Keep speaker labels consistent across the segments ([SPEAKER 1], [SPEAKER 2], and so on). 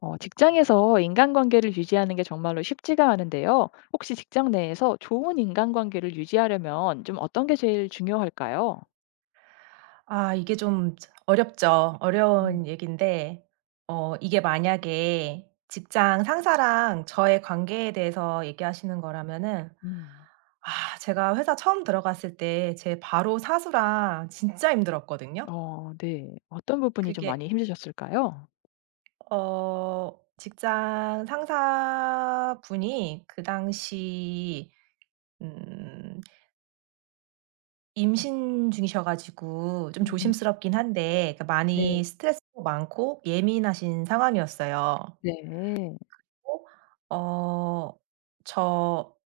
[SPEAKER 1] 직장에서 인간관계를 유지하는 게 정말로 쉽지가 않은데요. 혹시 직장 내에서 좋은 인간관계를 유지하려면 좀 어떤 게 제일 중요할까요?
[SPEAKER 2] 아 이게 좀 어렵죠. 어려운
[SPEAKER 1] 음,
[SPEAKER 2] 얘기인데, 이게 만약에 직장 상사랑 저의 관계에 대해서 얘기하시는 거라면은,
[SPEAKER 1] 음,
[SPEAKER 2] 아 제가 회사 처음 들어갔을 때 제 바로 사수랑 진짜 힘들었거든요.
[SPEAKER 1] 네. 어떤 부분이 좀
[SPEAKER 2] 그게,
[SPEAKER 1] 많이 힘드셨을까요?
[SPEAKER 2] 직장 상사분이 그 당시 음 임신 중이셔 가지고 좀
[SPEAKER 1] 음,
[SPEAKER 2] 조심스럽긴 한데, 그러니까
[SPEAKER 1] 네,
[SPEAKER 2] 많이 스트레스도 많고 예민하신 상황이었어요.
[SPEAKER 1] 네, 네.
[SPEAKER 2] 어 저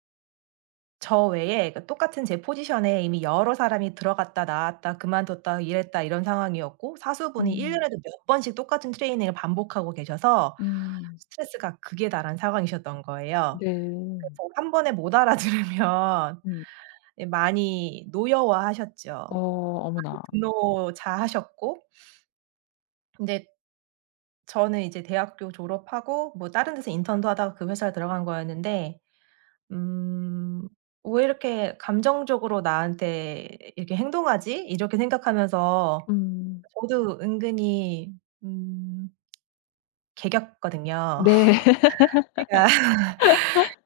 [SPEAKER 2] 저 외에, 그러니까 똑같은 제 포지션에 이미 여러 사람이 들어갔다 나왔다 그만뒀다 이랬다 이런 상황이었고, 사수분이 1
[SPEAKER 1] 음,
[SPEAKER 2] 년에도 몇 번씩 똑같은 트레이닝을 반복하고 계셔서
[SPEAKER 1] 음,
[SPEAKER 2] 스트레스가 극에 달한 상황이셨던 거예요.
[SPEAKER 1] 네.
[SPEAKER 2] 그래서 한 번에 못 알아들으면
[SPEAKER 1] 음,
[SPEAKER 2] 예, 많이 노여워하셨죠.
[SPEAKER 1] 어, 어머나.
[SPEAKER 2] 분노 자하셨고, 근데 저는 이제 대학교 졸업하고 뭐 다른 데서 인턴도 하다가 그 회사에 들어간 거였는데, 음 '왜 이렇게 감정적으로 나한테 이렇게 행동하지?' 이렇게 생각하면서
[SPEAKER 1] 음,
[SPEAKER 2] 저도 은근히 음 개겼거든요.
[SPEAKER 1] 네.
[SPEAKER 2] 제가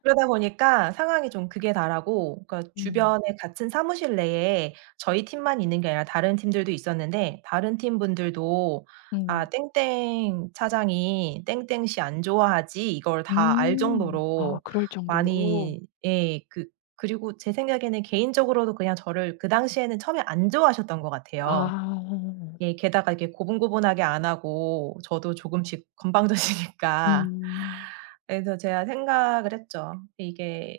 [SPEAKER 2] 그러다 보니까 상황이 좀 극에 달하고, 그러니까
[SPEAKER 1] 음,
[SPEAKER 2] 주변에 같은 사무실 내에 저희 팀만 있는 게 아니라 다른 팀들도 있었는데, 다른 팀 분들도
[SPEAKER 1] 음,
[SPEAKER 2] "아 땡땡 차장이 땡땡 씨 안 좋아하지?" 이걸 다 알
[SPEAKER 1] 아,
[SPEAKER 2] 정도로
[SPEAKER 1] 그럴 정도로.
[SPEAKER 2] 많이, 예, 그리고 제 생각에는 개인적으로도 그냥 저를 그 당시에는 처음에 안 좋아하셨던 것 같아요.
[SPEAKER 1] 아,
[SPEAKER 2] 예, 게다가 이렇게 고분고분하게 안 하고 저도 조금씩 건방져지니까,
[SPEAKER 1] 음,
[SPEAKER 2] 그래서 제가 생각을 했죠. 이게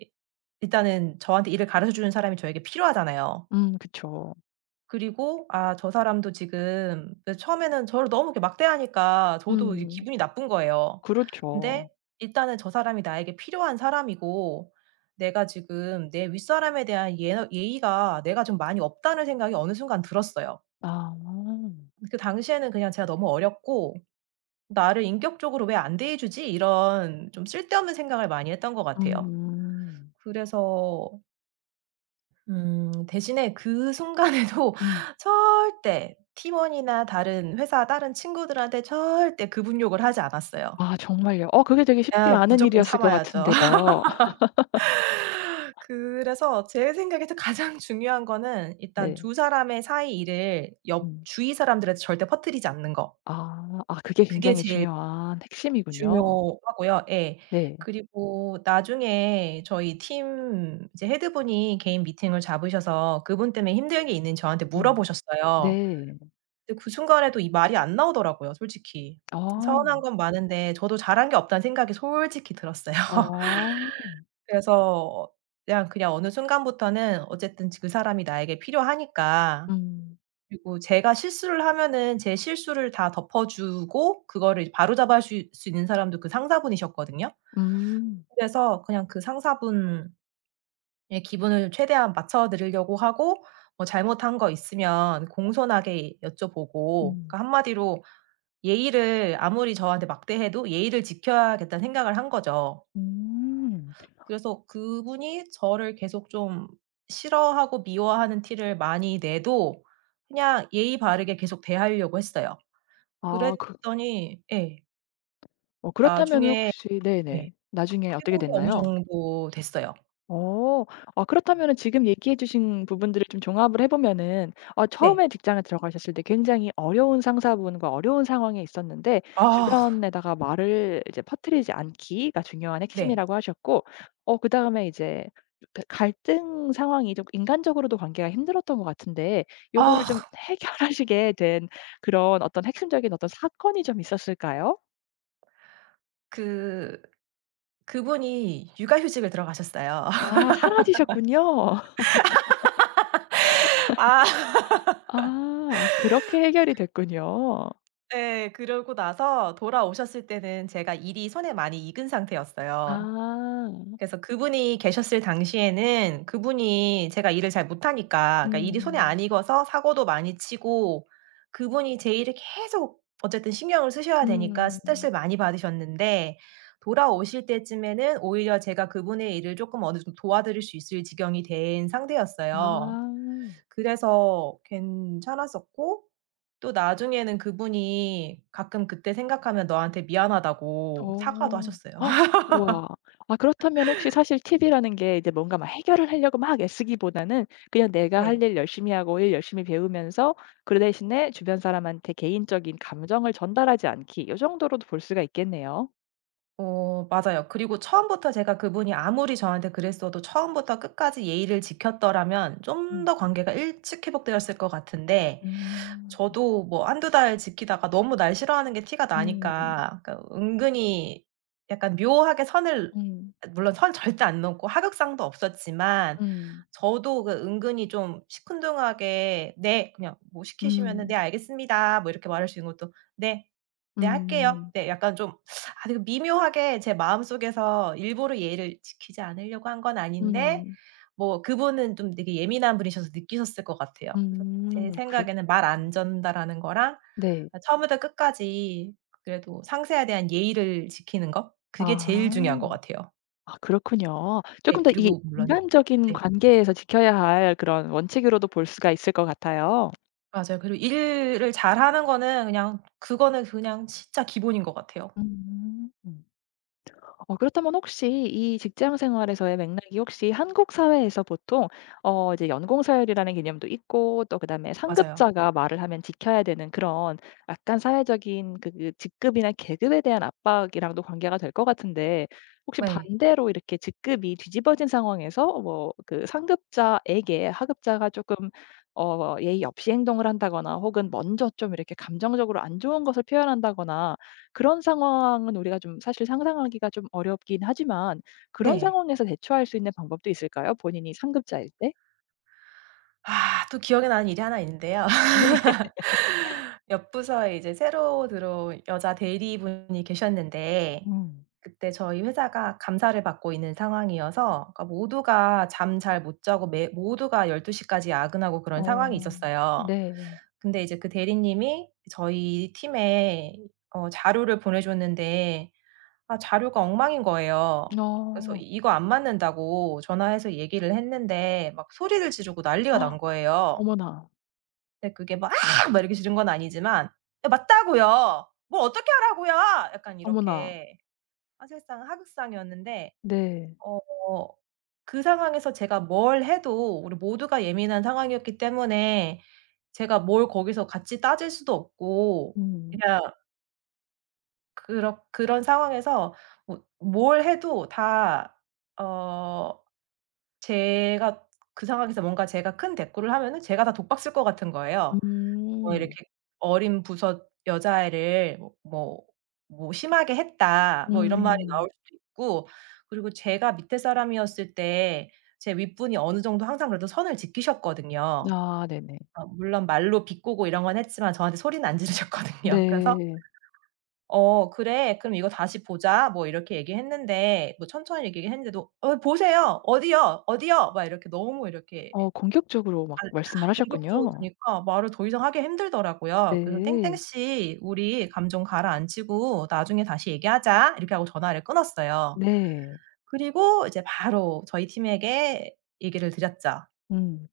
[SPEAKER 2] 일단은 저한테 일을 가르쳐 주는 사람이 저에게 필요하잖아요.
[SPEAKER 1] 그쵸.
[SPEAKER 2] 그리고 '아 저 사람도 지금', 그 처음에는 저를 너무 이렇게 막대하니까 저도 이제
[SPEAKER 1] 음.
[SPEAKER 2] 기분이 나쁜 거예요.
[SPEAKER 1] 그렇죠.
[SPEAKER 2] 근데 일단은 저 사람이 나에게 필요한 사람이고 내가 지금 내 윗사람에 대한 예의가 내가 좀 많이 없다는 생각이 어느 순간 들었어요.
[SPEAKER 1] 아.
[SPEAKER 2] 그 당시에는 그냥 제가 너무 어렸고 '나를 인격적으로 왜 안 대해 주지?' 이런 좀 쓸데없는 생각을 많이 했던 것 같아요.
[SPEAKER 1] 음.
[SPEAKER 2] 그래서 대신에 그 순간에도
[SPEAKER 1] 음.
[SPEAKER 2] 절대 팀원이나 다른 회사 다른 친구들한테 절대 그분 욕을 하지 않았어요.
[SPEAKER 1] 아 정말요? 그게 되게 쉽지
[SPEAKER 2] 아
[SPEAKER 1] 않은
[SPEAKER 2] 무조건
[SPEAKER 1] 일이었을 것
[SPEAKER 2] 참아야죠.
[SPEAKER 1] 같은데요.
[SPEAKER 2] 그래서 제 생각에서 가장 중요한 거는 일단
[SPEAKER 1] 네.
[SPEAKER 2] 두 사람의 사이 일을 옆
[SPEAKER 1] 음.
[SPEAKER 2] 주위 사람들한테 절대 퍼뜨리지 않는 거.
[SPEAKER 1] 아. 아 그게
[SPEAKER 2] 그게
[SPEAKER 1] 굉장히
[SPEAKER 2] 제일
[SPEAKER 1] 중요한 핵심이군요.
[SPEAKER 2] 중요하고요. 예.
[SPEAKER 1] 네.
[SPEAKER 2] 그리고 나중에 저희 팀 이제 헤드분이 개인 미팅을 잡으셔서 그분 때문에 힘든 게 있는지 저한테
[SPEAKER 1] 음.
[SPEAKER 2] 물어보셨어요.
[SPEAKER 1] 네.
[SPEAKER 2] 근데 그 순간에도 이 말이 안 나오더라고요, 솔직히. 서운한
[SPEAKER 1] 아.
[SPEAKER 2] 건 많은데 저도 잘한 게 없다는 생각이 솔직히 들었어요.
[SPEAKER 1] 아.
[SPEAKER 2] 그래서 그냥 그냥 어느 순간부터는 어쨌든 그 사람이 나에게 필요하니까,
[SPEAKER 1] 음.
[SPEAKER 2] 그리고 제가 실수를 하면은 제 실수를 다 덮어 주고 그거를 바로잡아 줄 수 있는 사람도 그 상사분이셨거든요.
[SPEAKER 1] 음.
[SPEAKER 2] 그래서 그냥 그 상사분의 기분을 최대한 맞춰 드리려고 하고, 뭐 잘못한 거 있으면 공손하게 여쭤보고,
[SPEAKER 1] 음.
[SPEAKER 2] 그러니까 한마디로 예의를, 아무리 저한테 막대해도 예의를 지켜야겠다는 생각을 한 거죠.
[SPEAKER 1] 음.
[SPEAKER 2] 그래서 그분이 저를 계속 좀 싫어하고 미워하는 티를 많이 내도 그냥 예의 바르게 계속 대하려고 했어요.
[SPEAKER 1] 아 그
[SPEAKER 2] 그랬더니, 예,
[SPEAKER 1] 그렇다면은
[SPEAKER 2] 나중에,
[SPEAKER 1] 혹시
[SPEAKER 2] 예,
[SPEAKER 1] 네네. 나중에 어떻게
[SPEAKER 2] 회복이 어느
[SPEAKER 1] 됐나요?
[SPEAKER 2] 정도 됐어요.
[SPEAKER 1] 어. 아 그렇다면은 지금 얘기해 주신 부분들을 좀 종합을 해 보면은
[SPEAKER 2] 네.
[SPEAKER 1] 처음에 직장에 들어가셨을 때 굉장히 어려운 상사분과 어려운 상황에 있었는데
[SPEAKER 2] 아
[SPEAKER 1] 주변에다가 말을 이제 퍼뜨리지 않기가 중요한
[SPEAKER 2] 네.
[SPEAKER 1] 핵심이라고 하셨고 그다음에 이제 그 갈등 상황이 좀 인간적으로도 관계가 힘들었던 것 같은데 요거를 좀
[SPEAKER 2] 아
[SPEAKER 1] 해결하시게 된 그런 어떤 핵심적인 어떤 사건이 좀 있었을까요?
[SPEAKER 2] 그 그분이 육아휴직을 들어가셨어요.
[SPEAKER 1] 아 사라지셨군요.
[SPEAKER 2] 아.
[SPEAKER 1] 아 그렇게 해결이 됐군요.
[SPEAKER 2] 네, 그러고 나서 돌아오셨을 때는 제가 일이 손에 많이 익은 상태였어요.
[SPEAKER 1] 아.
[SPEAKER 2] 그래서 그분이 계셨을 당시에는 그분이, 제가 일을 잘 못하니까, 그러니까 일이 손에
[SPEAKER 1] 음.
[SPEAKER 2] 안 익어서 사고도 많이 치고, 그분이 제 일을 계속 어쨌든 신경을 쓰셔야 되니까
[SPEAKER 1] 음.
[SPEAKER 2] 스트레스를 많이 받으셨는데, 돌아오실 때쯤에는 오히려 제가 그분의 일을 쪼끔 어느 정도 도와드릴 수 있을 지경이 된 상태였어요.
[SPEAKER 1] 아.
[SPEAKER 2] 그래서 괜찮았었고, 또 나중에는 그분이 가끔 그때 생각하면 너한테 미안하다고 사과도
[SPEAKER 1] 어.
[SPEAKER 2] 하셨어요.
[SPEAKER 1] 우와. 아 그렇다면 혹시 사실 팁이라는 게 이제 뭔가 막 해결을 하려고 막 애쓰기보다는 그냥 내가 할
[SPEAKER 2] 네.
[SPEAKER 1] 일 열심히 하고 일 열심히 배우면서 그 대신에 주변 사람한테 개인적인 감정을 전달하지 않기 요 정도로도 볼 수가 있겠네요.
[SPEAKER 2] 맞아요. 그리고 처음부터, 제가, 그분이 아무리 저한테 그랬어도, 처음부터 끝까지 예의를 지켰더라면 좀
[SPEAKER 1] 음.
[SPEAKER 2] 더 관계가 일찍 회복되었을 것 같은데,
[SPEAKER 1] 음.
[SPEAKER 2] 저도 뭐 한두 달 지키다가 너무 날 싫어하는 게 티가
[SPEAKER 1] 음.
[SPEAKER 2] 나니까, 그러니까 은근히 약간 묘하게 선을,
[SPEAKER 1] 음.
[SPEAKER 2] 물론 선 절대 안 넘고 하극상도 없었지만,
[SPEAKER 1] 음.
[SPEAKER 2] 저도 그 은근히 좀 시큰둥하게 "네." 그냥 뭐 시키시면은
[SPEAKER 1] 음.
[SPEAKER 2] "네 알겠습니다." 뭐 이렇게 말할 수 있는 것도 "네. 네 할게요."
[SPEAKER 1] 음.
[SPEAKER 2] 네 약간 좀, 되게 미묘하게 제 마음속에서 일부러 예의를 지키지 않으려고 한 건 아닌데,
[SPEAKER 1] 음.
[SPEAKER 2] 뭐 그분은 좀 되게 예민한 분이셔서 느끼셨을 것 같아요. 그래서
[SPEAKER 1] 음.
[SPEAKER 2] 제
[SPEAKER 1] 그렇
[SPEAKER 2] 생각에는 '말 안 전다.'라는 거랑,
[SPEAKER 1] 네.
[SPEAKER 2] 아 처음부터 끝까지 그래도 상세에 대한 예의를 지키는 거, 그게 제일
[SPEAKER 1] 아.
[SPEAKER 2] 중요한 것 같아요.
[SPEAKER 1] 아 그렇군요. 조금
[SPEAKER 2] 네,
[SPEAKER 1] 더이
[SPEAKER 2] 그리고 물론,
[SPEAKER 1] 인간적인
[SPEAKER 2] 네
[SPEAKER 1] 관계에서 지켜야 할 그런 원칙으로도 볼 수가 있을 것 같아요.
[SPEAKER 2] 맞아요. 그리고 일을 잘하는 거는 그냥, 그거는 그냥 진짜 기본인 것 같아요.
[SPEAKER 1] 음. 그렇다면 혹시 이 직장 생활에서의 맥락이 혹시 한국 사회에서 보통 이제 연공 서열이라는 개념도 있고 또 그다음에
[SPEAKER 2] 맞아요.
[SPEAKER 1] 상급자가 말을 하면 지켜야 되는 그런 약간 사회적인 그 직급이나 계급에 대한 압박이랑도 관계가 될 것 같은데 혹시
[SPEAKER 2] 네.
[SPEAKER 1] 반대로 이렇게 직급이 뒤집어진 상황에서 뭐 그 상급자에게 하급자가 조금 예의 없이 행동을 한다거나 혹은 먼저 좀 이렇게 감정적으로 안 좋은 것을 표현한다거나 그런 상황은 우리가 좀 사실 상상하기가 좀 어렵긴 하지만 그런
[SPEAKER 2] 네.
[SPEAKER 1] 상황에서 대처할 수 있는 방법도 있을까요? 본인이 상급자일 때?
[SPEAKER 2] 아 또 기억에 나는 일이 하나 있는데요. 옆 부서에 이제 새로 들어온 여자 대리분이 계셨는데,
[SPEAKER 1] 음.
[SPEAKER 2] 그때 저희 회사가 감사를 받고 있는 상황이어서, 그러니까 모두가 잠 잘 못 자고 매, 모두가 1 2시 까지 야근하고 그런 상황이
[SPEAKER 1] 어
[SPEAKER 2] 있었어요.
[SPEAKER 1] 네.
[SPEAKER 2] 근데 이제 그 대리님이 저희 팀에 자료를 보내줬는데, 아 자료가 엉망인 거예요. 그래서
[SPEAKER 1] 어.
[SPEAKER 2] "이거 안 맞는다."고 전화해서 얘기를 했는데 막 소리를 지르고 난리가 난
[SPEAKER 1] 헉,
[SPEAKER 2] 거예요.
[SPEAKER 1] 어머나,
[SPEAKER 2] 근데 그게 막 "아!" 막 이렇게 지른 건 아니지만 "예 맞다고요. 뭘 어떻게 하라고요." 약간
[SPEAKER 1] 어머나.
[SPEAKER 2] 이렇게, 사실상 하극상이었는데,
[SPEAKER 1] 네.
[SPEAKER 2] 어 그 상황에서 제가 뭘 해도 우리 모두가 예민한 상황이었기 때문에 제가 뭘 거기서 같이 따질 수도 없고,
[SPEAKER 1] 음.
[SPEAKER 2] 그냥 그렇 그런 상황에서 뭐 뭘 해도 다, 어 제가, 그 상황에서 뭔가 제가 큰 대꾸를 하면은 제가 다 독박 쓸 것 같은 거예요. 뭐 이렇게
[SPEAKER 1] 음.
[SPEAKER 2] "어린 부서 여자애를 뭐 뭐 뭐 심하게 했다." 뭐 이런 말이
[SPEAKER 1] 음.
[SPEAKER 2] 나올 수도 있고. 그리고 제가 밑에 사람이었을 때 제 윗분이 어느 정도 항상 그래도 선을 지키셨거든요.
[SPEAKER 1] 아 네네.
[SPEAKER 2] 아 물론 말로 비꼬고 이런 건 했지만 저한테 소리는 안 지르셨거든요. 그래서
[SPEAKER 1] 네.
[SPEAKER 2] "어 그래. 그럼 이거 다시 보자." 뭐 이렇게 얘기했는데, 뭐 천천히 얘기했는데도 "어 보세요." "어디요? 어디요?" 막 이렇게 너무 이렇게
[SPEAKER 1] 어 공격적으로 막 말씀을
[SPEAKER 2] 공격 적으로 드
[SPEAKER 1] 하셨군요.
[SPEAKER 2] 니까 말을 더 이상 하기 힘들더라고요. 그래서 "땡땡
[SPEAKER 1] 네.
[SPEAKER 2] 씨 우리 감정 가라앉히고 나중에 다시 얘기하자." 이렇게 하고 전화를 끊었어요.
[SPEAKER 1] 네.
[SPEAKER 2] 그리고 이제 바로 저희 팀에게 얘기를 드렸죠.
[SPEAKER 1] 음.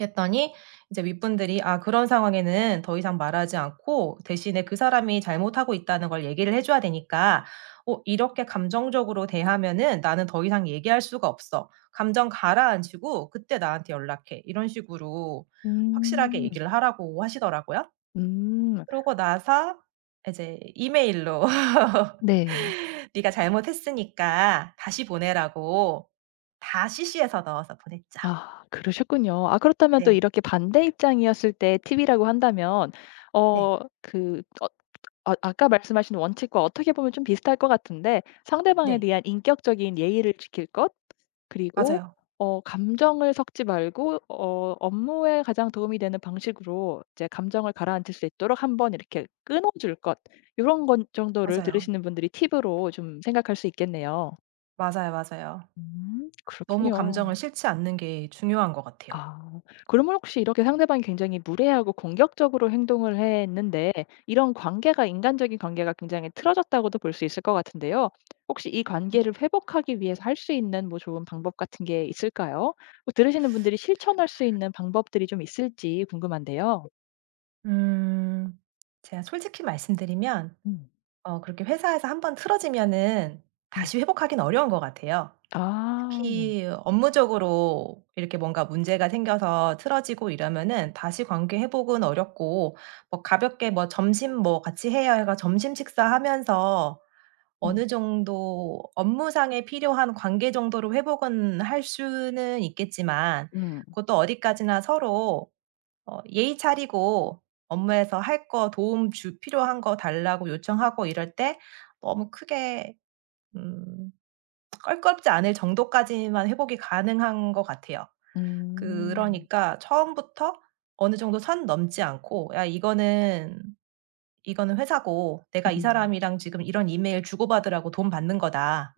[SPEAKER 2] 했더니 이제 윗분들이, 아 그런 상황에는 더 이상 말하지 않고 대신에 그 사람이 잘못하고 있다는 걸 얘기를 해 줘야 되니까 "어 이렇게 감정적으로 대하면은 나는 더 이상 얘기할 수가 없어. 감정 가라앉히고 그때 나한테 연락해." 이런 식으로 확실하게
[SPEAKER 1] 음.
[SPEAKER 2] 얘기를 하라고 하시더라고요.
[SPEAKER 1] 음.
[SPEAKER 2] 그러고 나서 이제 이메일로
[SPEAKER 1] 네.
[SPEAKER 2] "네가 잘못했으니까 다시 보내."라고 다 CC해서 넣어서 보냈죠.
[SPEAKER 1] 아 그러셨군요. 아 그렇다면 또
[SPEAKER 2] 네.
[SPEAKER 1] 이렇게 반대 입장이었을 때 팁이라고 한다면
[SPEAKER 2] 네.
[SPEAKER 1] 어 그 어 아 아까 말씀하신 원칙과 어떻게 보면 좀 비슷할 것 같은데 상대방에
[SPEAKER 2] 네.
[SPEAKER 1] 대한 인격적인 예의를 지킬 것 그리고
[SPEAKER 2] 맞아요.
[SPEAKER 1] 감정을 섞지 말고 업무에 가장 도움이 되는 방식으로 이제 감정을 가라앉힐 수 있도록 한번 이렇게 끊어 줄 것 이런 건 정도를
[SPEAKER 2] 맞아요.
[SPEAKER 1] 들으시는 분들이 팁으로 좀 생각할 수 있겠네요.
[SPEAKER 2] 맞아요, 맞아요. 너무
[SPEAKER 1] 그렇군요.
[SPEAKER 2] 감정을 싫지 않는 게 중요한 것 같아요.
[SPEAKER 1] 아. 그러면 혹시 이렇게 상대방이 굉장히 무례하고 공격적으로 행동을 했는데 이런 관계가 인간적인 관계가 굉장히 틀어졌다고도 볼 수 있을 것 같은데요. 혹시 이 관계를 회복하기 위해서 할 수 있는 뭐 좋은 방법 같은 게 있을까요? 뭐 들으시는 분들이 실천할 수 있는 방법들이 좀 있을지 궁금한데요.
[SPEAKER 2] 음. 제가 솔직히 말씀드리면
[SPEAKER 1] 음.
[SPEAKER 2] 그렇게 회사에서 한 번 틀어지면은
[SPEAKER 1] 음.
[SPEAKER 2] 다시 회복하기는 어려운 것 같아요.
[SPEAKER 1] 아.
[SPEAKER 2] 특히 업무적으로 이렇게 뭔가 문제가 생겨서 틀어지고 이러면은 다시 관계 회복은 어렵고, 뭐 가볍게 뭐 점심 뭐 같이 해요 해가 점심 식사하면서
[SPEAKER 1] 음.
[SPEAKER 2] 어느 정도 업무상에 필요한 관계 정도로 회복은 할 수는 있겠지만,
[SPEAKER 1] 음.
[SPEAKER 2] 그것도 어디까지나 서로 예의 차리고, 업무에서 할 거 도움 주 필요한 거 달라고 요청하고 이럴 때 너무 크게 음 껄끄럽지 않을 정도까지만 회복이 가능한 것 같아요.
[SPEAKER 1] 음.
[SPEAKER 2] 그러니까 처음부터 어느 정도 선 넘지 않고 '야 이거는, 이거는 회사고 내가 이
[SPEAKER 1] 음.
[SPEAKER 2] 사람이랑 지금 이런 이메일 주고받으라고 돈 받는 거다.'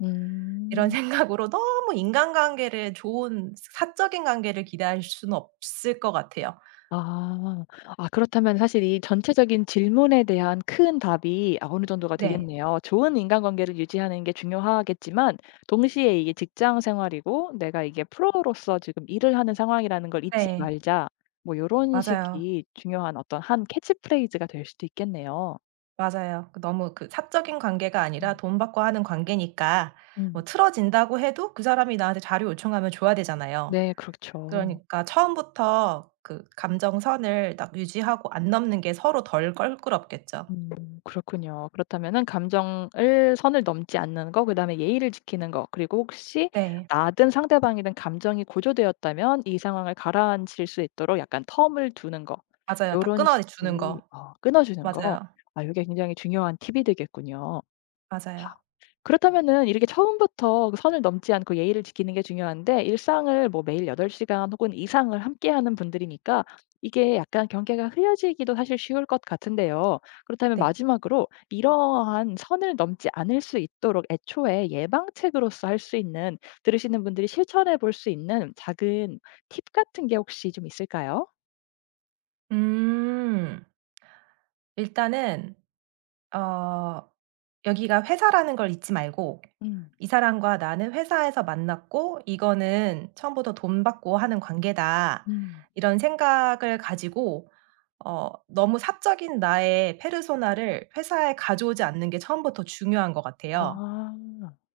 [SPEAKER 2] 이런
[SPEAKER 1] 음.
[SPEAKER 2] 생각으로 너무 인간관계를, 좋은 사적인 관계를 기대할 수는 없을 것 같아요.
[SPEAKER 1] 아. 아 그렇다면 사실 이 전체적인 질문에 대한 큰 답이 아 어느 정도가
[SPEAKER 2] 네.
[SPEAKER 1] 되겠네요. 좋은 인간관계를 유지하는 게 중요하겠지만 동시에 이게 직장 생활이고 내가 이게 프로로서 지금 일을 하는 상황이라는 걸 잊지
[SPEAKER 2] 네.
[SPEAKER 1] 말자. 뭐 요런
[SPEAKER 2] 맞아요.
[SPEAKER 1] 식이 중요한 어떤 한 캐치프레이즈가 될 수도 있겠네요.
[SPEAKER 2] 맞아요. 너무 그 사적인 관계가 아니라
[SPEAKER 1] 음.
[SPEAKER 2] 돈 받고 하는 관계니까, 뭐
[SPEAKER 1] 음.
[SPEAKER 2] 틀어진다고 해도 그 사람이 나한테 자료 요청하면 줘야 되잖아요.
[SPEAKER 1] 네 그렇죠.
[SPEAKER 2] 그러니까 처음부터 그 감정선을 딱 유지하고 안 넘는 게 서로 덜 껄끄럽겠죠.
[SPEAKER 1] 음 그렇군요. 그렇다면은 감정을 선을 넘지 않는 거 그다음에 예의를 지키는 거 그리고 혹시
[SPEAKER 2] 네.
[SPEAKER 1] 나든 상대방이든 감정이 고조되었다면 이 상황을 가라앉힐 수 있도록 약간 텀을 두는 거
[SPEAKER 2] 맞아요. 딱
[SPEAKER 1] 요런
[SPEAKER 2] 끊어 주는
[SPEAKER 1] 식이
[SPEAKER 2] 거.
[SPEAKER 1] 끊어 주는 거
[SPEAKER 2] 맞아요.
[SPEAKER 1] 아 이게 굉장히 중요한 팁이 되겠군요.
[SPEAKER 2] 맞아요.
[SPEAKER 1] 그렇다면은 이렇게 처음부터 그 선을 넘지 않고 예의를 지키는 게 중요한데 일상을 뭐 매일 8시간 시간 혹은 이상을 함께하는 분들이니까 이게 약간 경계가 흐려지기도 사실 쉬울 것 같은데요. 그렇다면
[SPEAKER 2] 네.
[SPEAKER 1] 마지막으로 이러한 선을 넘지 않을 수 있도록 애초에 예방책으로서 할 수 있는 들으시는 분들이 실천해 볼 수 있는 작은 팁 같은 게 혹시 좀 있을까요?
[SPEAKER 2] 음. 일단은 어 여기가 회사라는 걸 잊지 말고
[SPEAKER 1] 음.
[SPEAKER 2] "이 사람과 나는 회사에서 만났고 이거는 처음부터 돈 받고 하는 관계다."
[SPEAKER 1] 음.
[SPEAKER 2] 이런 생각을 가지고, 너무 사적인 나의 페르소나를 회사에 가져오지 않는 게 처음부터 중요한 것 같아요.
[SPEAKER 1] 아.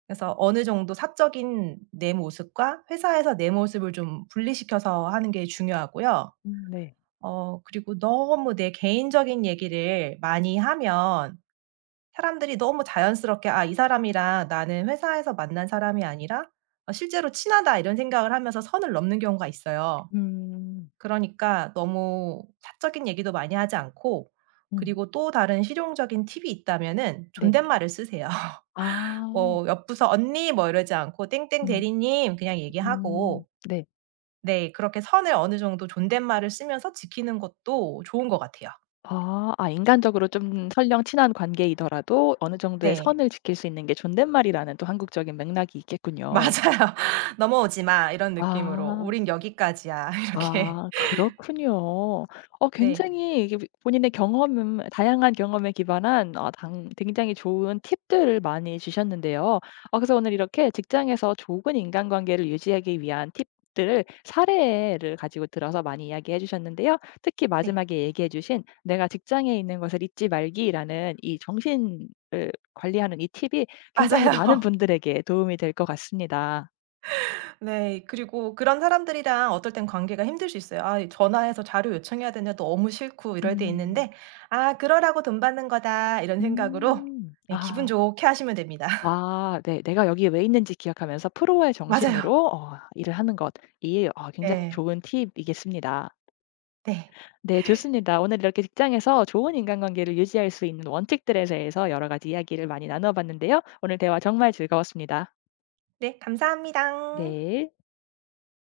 [SPEAKER 2] 그래서 어느 정도 사적인 내 모습과 회사에서 내 모습을 좀 분리시켜서 하는 게 중요하고요.
[SPEAKER 1] 음. 네.
[SPEAKER 2] 그리고 너무 내 개인적인 얘기를 많이 하면 사람들이 너무 자연스럽게 '아 이 사람이랑 나는 회사에서 만난 사람이 아니라 실제로 친하다.' 이런 생각을 하면서 선을 넘는 경우가 있어요.
[SPEAKER 1] 음.
[SPEAKER 2] 그러니까 너무 사적인 얘기도 많이 하지 않고,
[SPEAKER 1] 음.
[SPEAKER 2] 그리고 또 다른 실용적인 팁이 있다면은
[SPEAKER 1] 네.
[SPEAKER 2] 존댓말을 쓰세요.
[SPEAKER 1] 아.
[SPEAKER 2] 뭐 옆 부서 "언니." 뭐 이러지 않고 "땡땡
[SPEAKER 1] 음.
[SPEAKER 2] 대리님." 그냥 얘기하고.
[SPEAKER 1] 네.
[SPEAKER 2] 네 그렇게 선을 어느 정도 존댓말을 쓰면서 지키는 것도 좋은 것 같아요.
[SPEAKER 1] 아. 아 인간적으로 좀 설령 친한 관계이더라도 어느 정도의
[SPEAKER 2] 네.
[SPEAKER 1] 선을 지킬 수 있는 게 존댓말이라는 또 한국적인 맥락이
[SPEAKER 2] 맞아요.
[SPEAKER 1] 있겠군요.
[SPEAKER 2] "넘어오지 마." 이런 느낌으로
[SPEAKER 1] 아.
[SPEAKER 2] "우린 여기까지야." 이렇게.
[SPEAKER 1] 아 그렇군요.
[SPEAKER 2] 네.
[SPEAKER 1] 굉장히 이게 본인의 경험 다양한 경험에 기반한 어 당 굉장히 좋은 팁들을 많이 주셨는데요. 그래서 오늘 이렇게 직장에서 좋은 인간관계를 유지하기 위한 팁들을 사례를 가지고 들어서 많이 이야기해 주셨는데요. 특히
[SPEAKER 2] 네.
[SPEAKER 1] 마지막에 얘기해 주신 "내가 직장에 있는 것을 잊지 말기."라는 이 정신을 관리하는 이 팁이 굉장히 많은
[SPEAKER 2] 맞아요.
[SPEAKER 1] 분들에게 도움이 될 것 같습니다.
[SPEAKER 2] 네. 그리고 그런 사람들이랑 어떨 땐 관계가 힘들 수 있어요. 아 전화해서 자료 요청해야 되냐 너무 싫고 이럴 때
[SPEAKER 1] 음.
[SPEAKER 2] 있는데, '아 그러라고 돈 받는 거다.' 이런 생각으로,
[SPEAKER 1] 음.
[SPEAKER 2] 네, 기분
[SPEAKER 1] 아.
[SPEAKER 2] 좋게 하시면 됩니다.
[SPEAKER 1] 아 네. 내가 여기 왜 있는지 기억하면서 프로의
[SPEAKER 2] 맞아요.
[SPEAKER 1] 정신으로 일을 하는 것. 이 어 굉장히
[SPEAKER 2] 네.
[SPEAKER 1] 좋은 팁이겠습니다.
[SPEAKER 2] 네.
[SPEAKER 1] 네 좋습니다. 오늘 이렇게 직장에서 좋은 인간관계를 유지할 수 있는 원칙들에 대해서 여러 가지 이야기를 많이 나눠 봤는데요. 오늘 대화 정말 즐거웠습니다.
[SPEAKER 2] 네. 감사합니다.
[SPEAKER 1] 네.